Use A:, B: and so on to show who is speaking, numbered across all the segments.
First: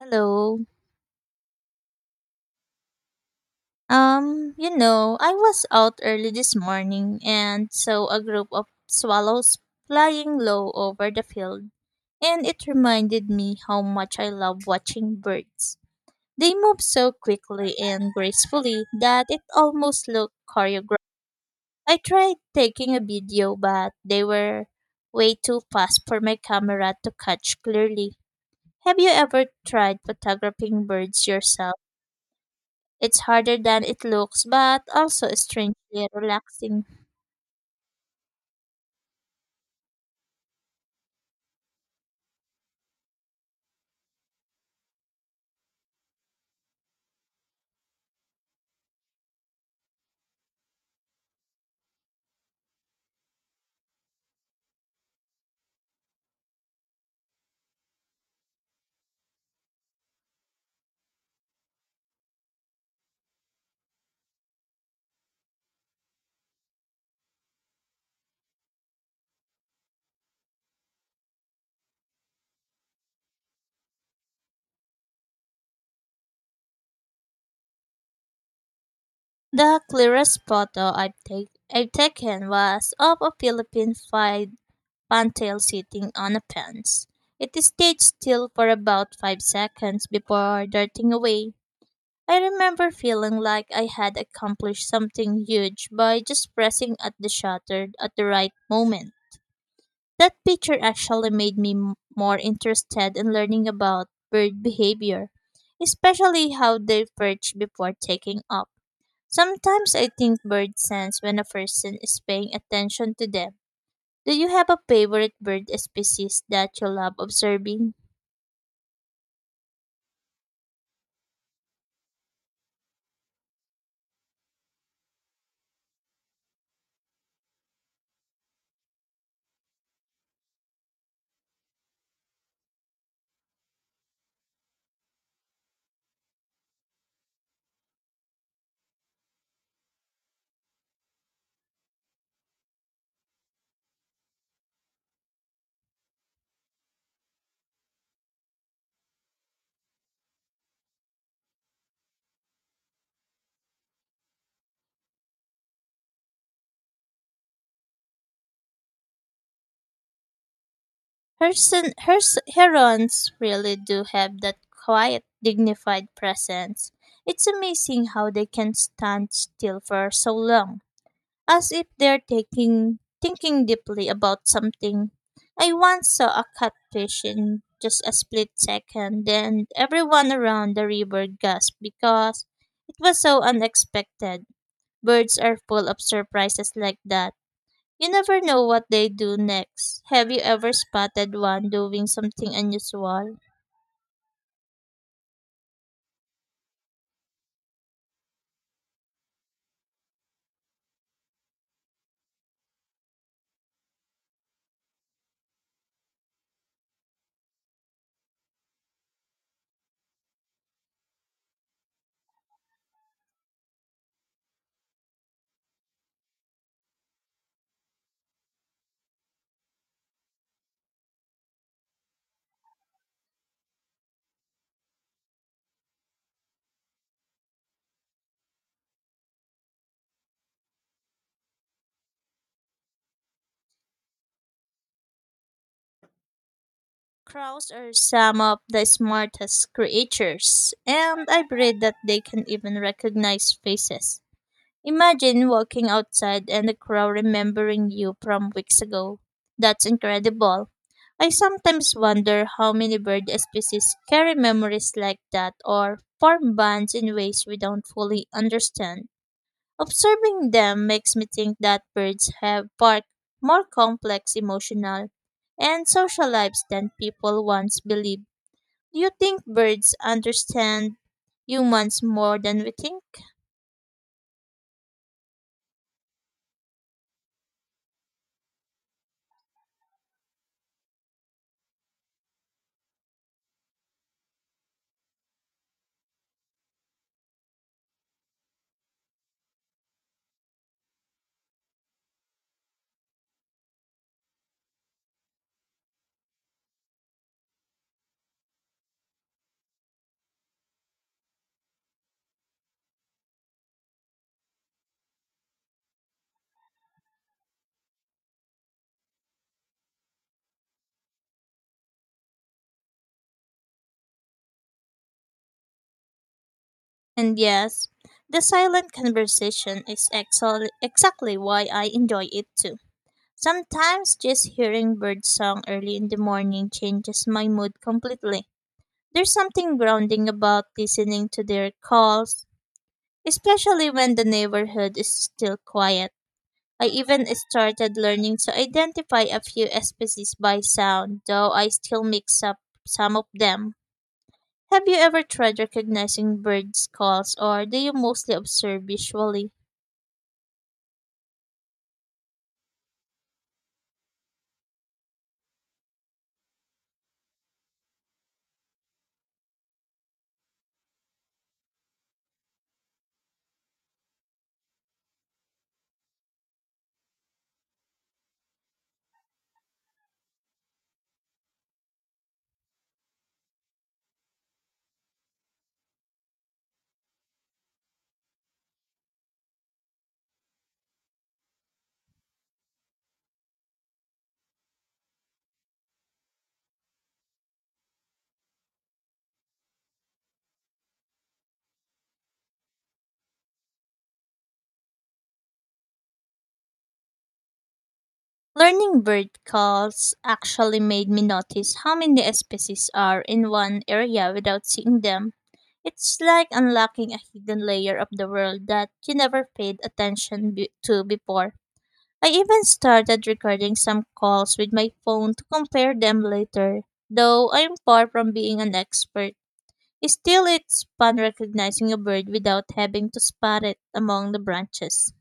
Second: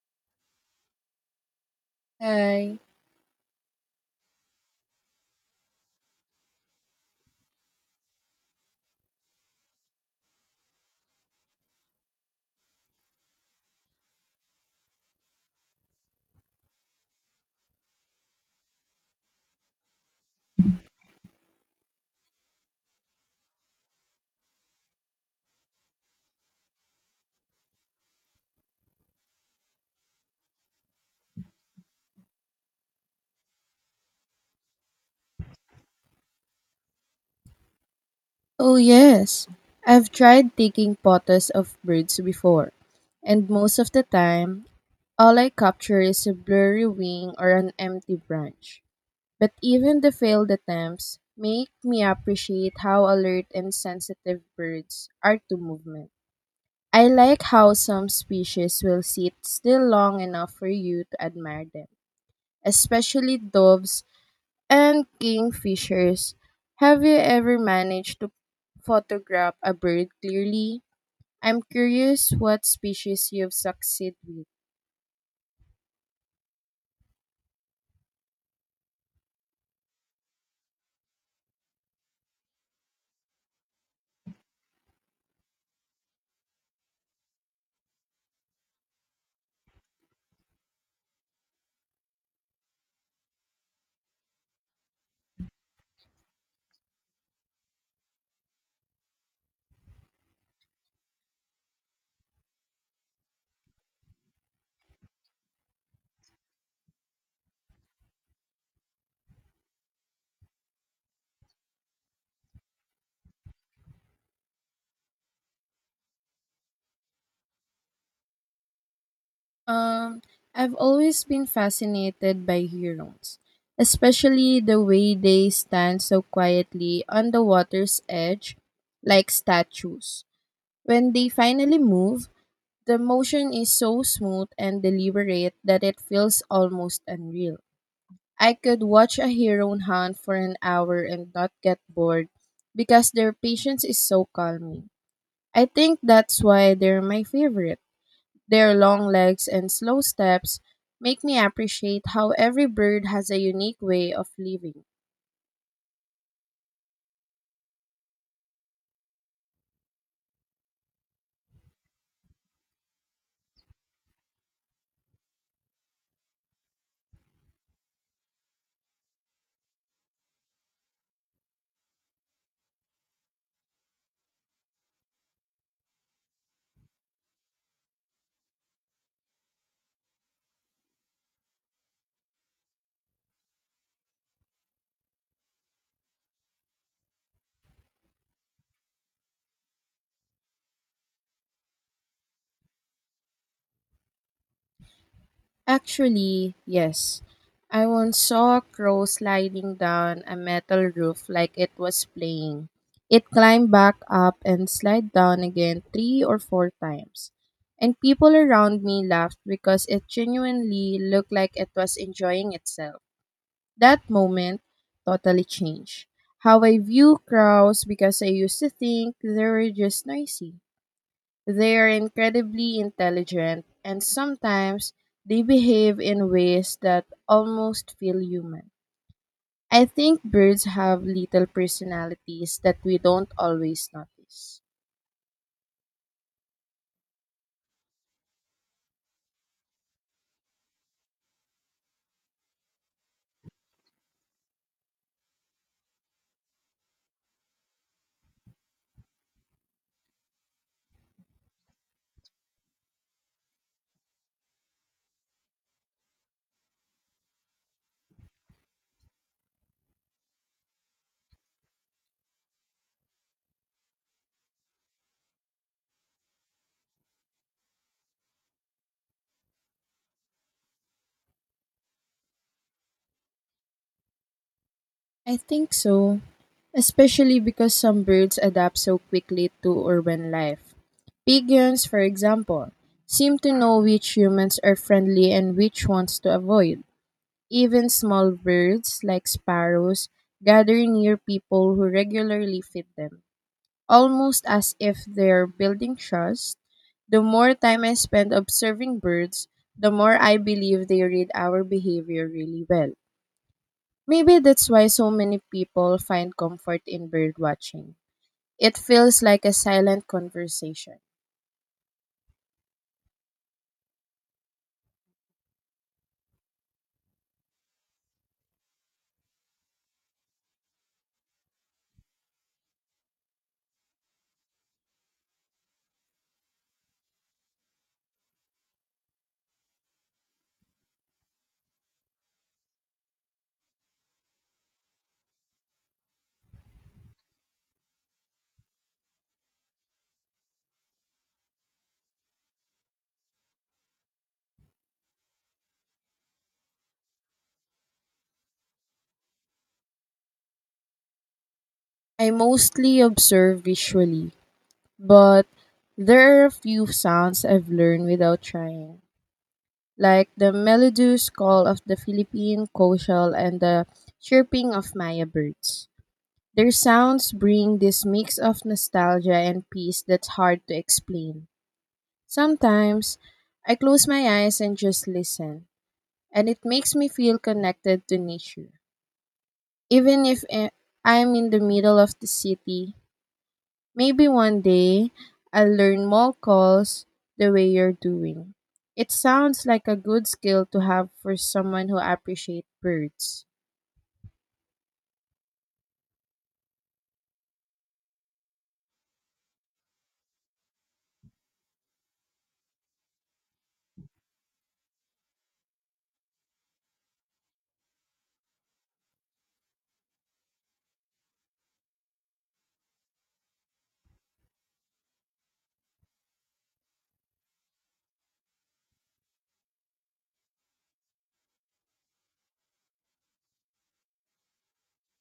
A: Hello.
B: Hi.
A: I was out early this morning and saw a group of swallows flying low over the field, and it reminded me how much I love watching birds. They move so quickly and gracefully that it almost looked choreographed. I tried taking a video, but they were way too fast for my camera to catch clearly. Have you ever tried photographing birds yourself? It's harder than it looks, but also strangely relaxing.
B: Oh, yes. I've tried taking photos of birds before, and most of the time, all I capture is a blurry wing or an empty branch. But even the failed attempts make me appreciate how alert and sensitive birds are to movement. I like how some species will sit still long enough for you to admire them, especially doves and kingfishers. Have you ever managed to photograph a bird clearly? I'm curious what species you've succeeded with.
A: The clearest photo I've taken was of a Philippine fried pantail sitting on a fence. It stayed still for about 5 seconds before darting away. I remember feeling like I had accomplished something huge by just pressing at the shutter at the right moment. That picture actually made me more interested in learning about bird behavior, especially how they perch before taking off. Sometimes I think birds sense when a person is paying attention to them. Do you have a favorite bird species that you love observing?
B: Um, I've always been fascinated by herons, especially the way they stand so quietly on the water's edge like statues. When they finally move, the motion is so smooth and deliberate that it feels almost unreal. I could watch a hero hunt for an hour and not get bored because their patience is so calming. I think that's why they're my favorite. Their long legs and slow steps make me appreciate how every bird has a unique way of living.
A: Herons really do have that quiet, dignified presence. It's amazing how they can stand still for so long, as if they're taking thinking deeply about something. I once saw a catfish in just a split second, and everyone around the river gasped because it was so unexpected. Birds are full of surprises like that. You never know what they do next. Have you ever spotted one doing something unusual?
B: Actually, yes. I once saw a crow sliding down a metal roof like it was playing. It climbed back up and slid down again three or four times. And people around me laughed because it genuinely looked like it was enjoying itself. That moment totally changed how I view crows because I used to think they were just noisy. They are incredibly intelligent, and sometimes they behave in ways that almost feel human. I think birds have little personalities that we don't always notice.
A: Crows are some of the smartest creatures, and I've read that they can even recognize faces. Imagine walking outside and the crowd remembering you from weeks ago. That's incredible. I sometimes wonder how many bird species carry memories like that or form bonds in ways we don't fully understand. Observing them makes me think that birds have far more complex emotional and social lives than people once believed. Do you think birds understand humans more than we think?
B: I think so, especially because some birds adapt so quickly to urban life. Pigeons, for example, seem to know which humans are friendly and which ones to avoid. Even small birds, like sparrows, gather near people who regularly feed them, almost as if they're building trust. The more time I spend observing birds, the more I believe they read our behavior really well. Maybe that's why so many people find comfort in bird watching. It feels like a silent conversation.
A: And yes, the silent conversation is exactly why I enjoy it too. Sometimes just hearing bird song early in the morning changes my mood completely. There's something grounding about listening to their calls, especially when the neighborhood is still quiet. I even started learning to identify a few species by sound, though I still mix up some of them. Have you ever tried recognizing birds' calls, or do you mostly observe visually?
B: I mostly observe visually, but there are a few sounds I've learned without trying, like the melodious call of the Philippine coastal and the chirping of Maya birds. Their sounds bring this mix of nostalgia and peace that's hard to explain. Sometimes, I close my eyes and just listen, and it makes me feel connected to nature. Even if I'm in the middle of the city, maybe one day I'll learn more calls the way you're doing. It sounds like a good skill to have for someone who appreciates birds.
A: Learning bird calls actually made me notice how many species are in one area without seeing them. It's like unlocking a hidden layer of the world that you never paid attention to before. I even started recording some calls with my phone to compare them later, though I'm far from being an expert. Still, it's fun recognizing a bird without having to spot it among the branches.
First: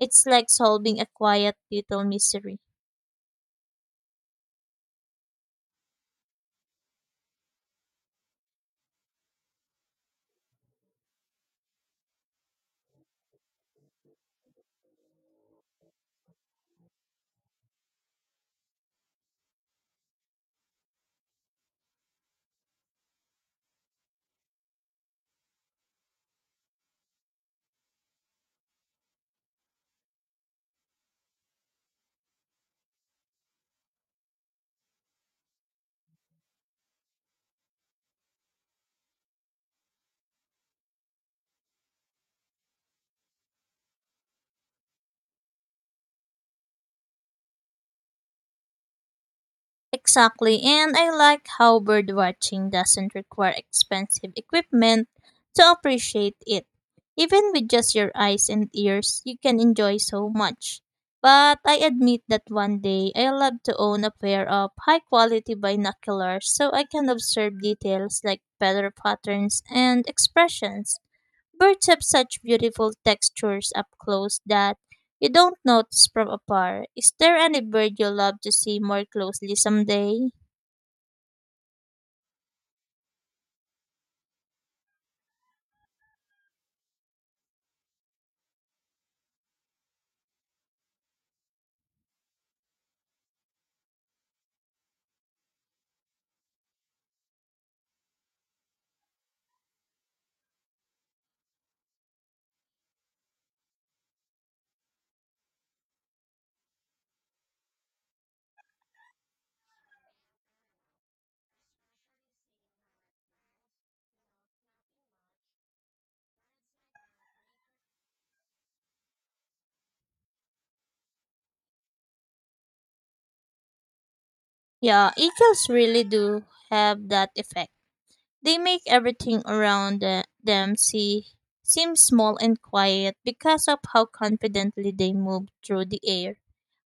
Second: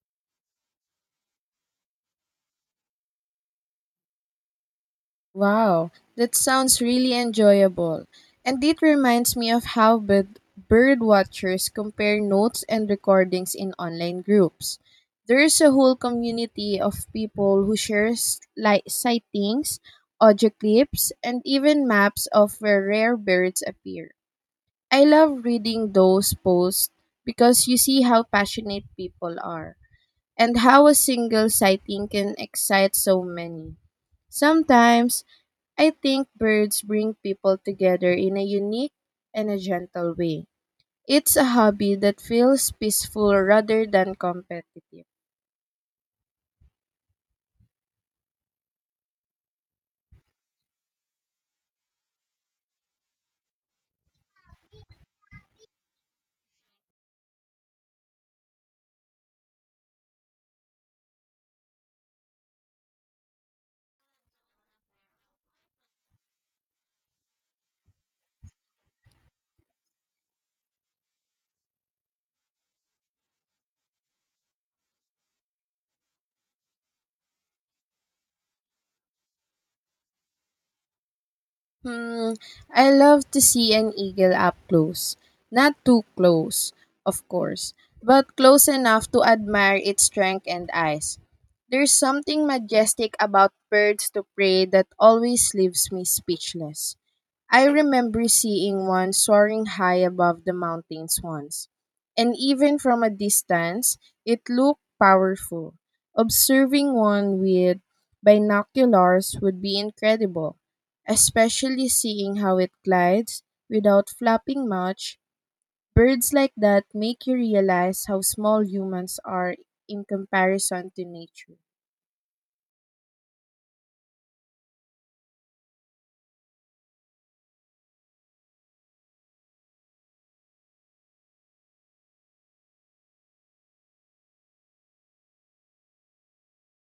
A: It's like solving a quiet little mystery.
B: Wow, that sounds really enjoyable. And it reminds me of how bird watchers compare notes and recordings in online groups. There is a whole community of people who shares like sightings, audio clips, and even maps of where rare birds appear. I love reading those posts because you see how passionate people are and how a single sighting can excite so many. Sometimes I think birds bring people together in a unique and a gentle way. It's a hobby that feels peaceful rather than competitive.
A: Exactly, and I like how bird watching doesn't require expensive equipment to appreciate it. Even with just your eyes and ears, you can enjoy so much. But I admit that one day I love to own a pair of high quality binoculars so I can observe details like feather patterns and expressions. Birds have such beautiful textures up close that you don't notice from afar. Is there any bird you love to see more closely someday?
B: Hmm, I love to see an eagle up close. Not too close, of course, but close enough to admire its strength and eyes. There's something majestic about birds to prey that always leaves me speechless. I remember seeing one soaring high above the mountains once, and even from a distance, it looked powerful. Observing one with binoculars would be incredible, especially seeing how it glides without flapping much. Birds like that make you realize how small humans are in comparison to nature.
A: Yeah, eagles really do have that effect. They make everything around them seem small and quiet because of how confidently they move through the air.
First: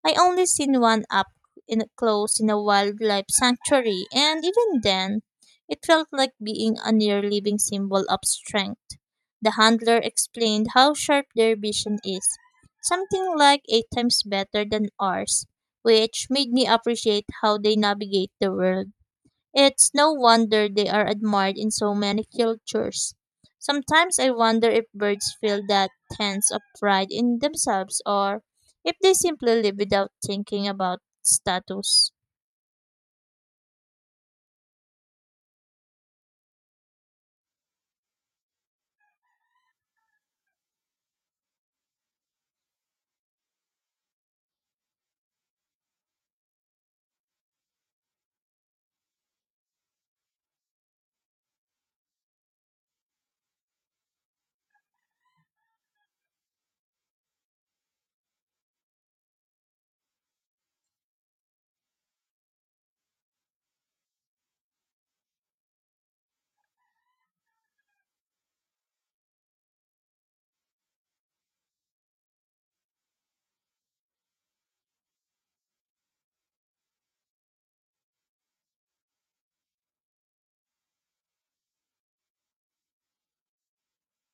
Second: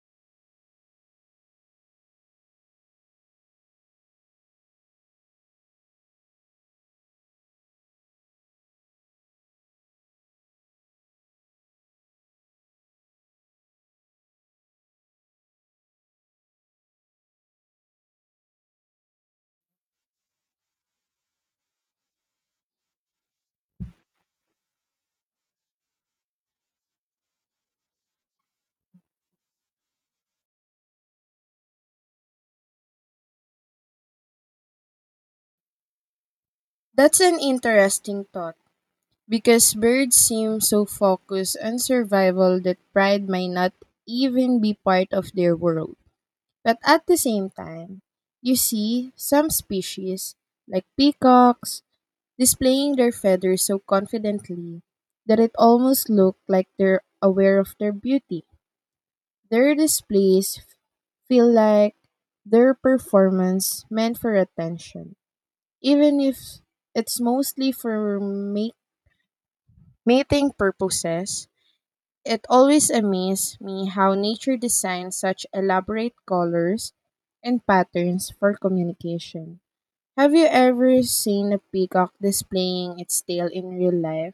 A: I only seen one up in close in a wildlife sanctuary, and even then, it felt like being a near living symbol of strength. The handler explained how sharp their vision is, something like eight times better than ours, which made me appreciate how they navigate the world. It's no wonder they are admired in so many cultures. Sometimes I wonder if birds feel that sense of pride in themselves, or if they simply live without thinking about status.
B: That's an interesting thought because birds seem so focused on survival that pride may not even be part of their world. But at the same time, you see some species like peacocks displaying their feathers so confidently that it almost looked like they're aware of their beauty. Their displays f- Feel like their performance meant for attention, even if it's mostly for mating purposes. It always amazed me how nature designs such elaborate colors and patterns for communication. Have you ever seen a peacock displaying its tail in real life?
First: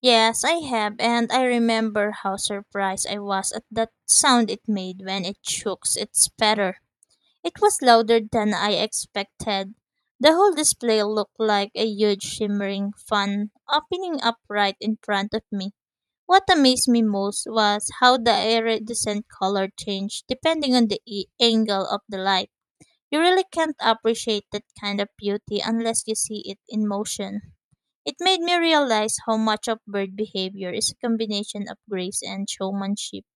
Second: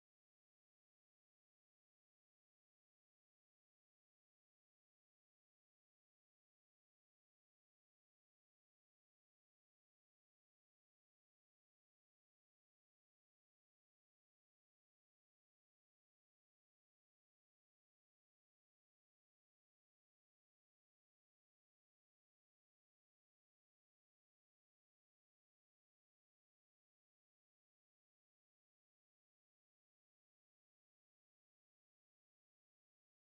A: Yes, I have, and I remember how surprised I was at that sound it made when it shook its feather. It was louder than I expected. The whole display looked like a huge shimmering fan opening up right in front of me. What amazed me most was how the iridescent color changed depending on the angle of the light. You really can't appreciate that kind of beauty unless you see it in motion. It made me realize how much of bird behavior is a combination of grace and showmanship.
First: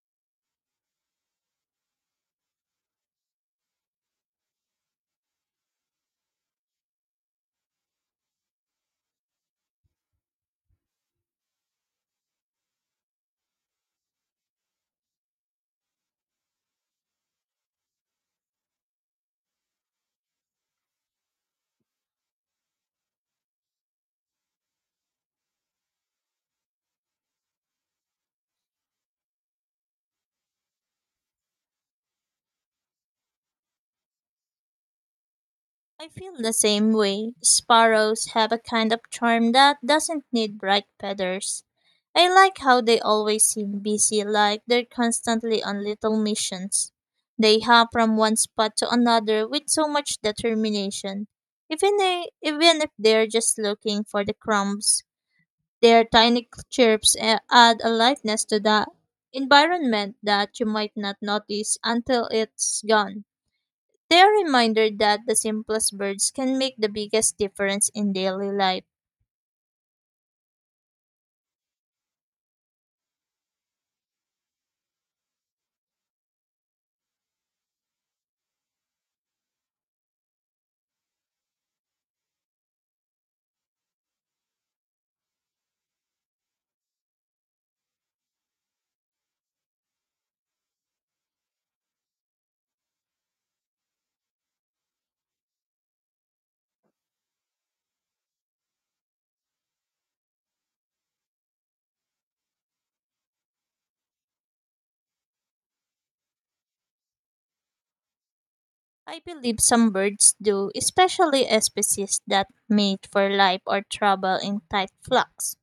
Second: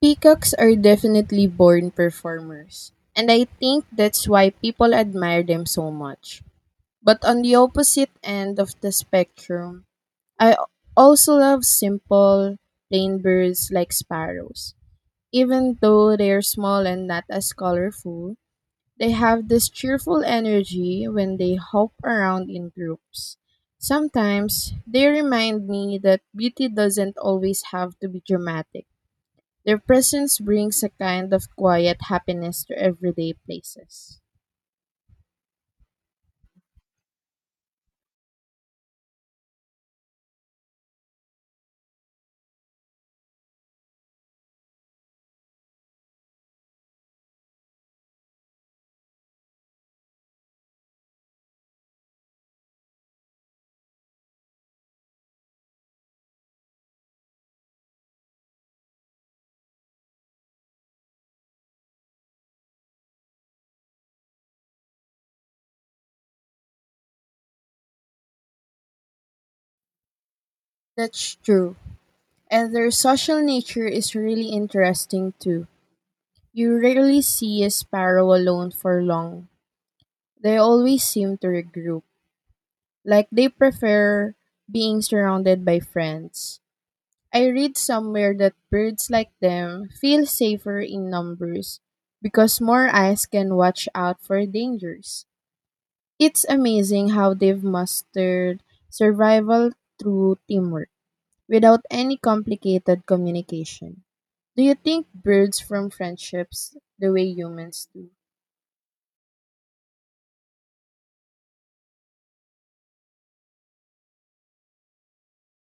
B: Peacocks are definitely born performers, and I think that's why people admire them so much. But on the opposite end of the spectrum, I also love simple, plain birds like sparrows. Even though they are small and not as colorful, they have this cheerful energy when they hop around in groups. Sometimes they remind me that beauty doesn't always have to be dramatic. Their presence brings a kind of quiet happiness to everyday places.
A: I feel the same way. Sparrows have a kind of charm that doesn't need bright feathers. I like how they always seem busy, like they're constantly on little missions. They hop from one spot to another with so much determination. Even if they're just looking for the crumbs, their tiny add a lightness to the environment that you might not notice until it's gone. They are a reminder that the simplest birds can make the biggest difference in daily life.
B: That's true. And their social nature is really interesting too. You rarely see a sparrow alone for long. They always seem to regroup, like they prefer being surrounded by friends. I read somewhere that birds like them feel safer in numbers because more eyes can watch out for dangers. It's amazing how they've mastered survival through teamwork without any complicated communication. Do you think birds form friendships the way humans do?
A: I believe some birds do, especially species that mate for life or travel in tight flocks.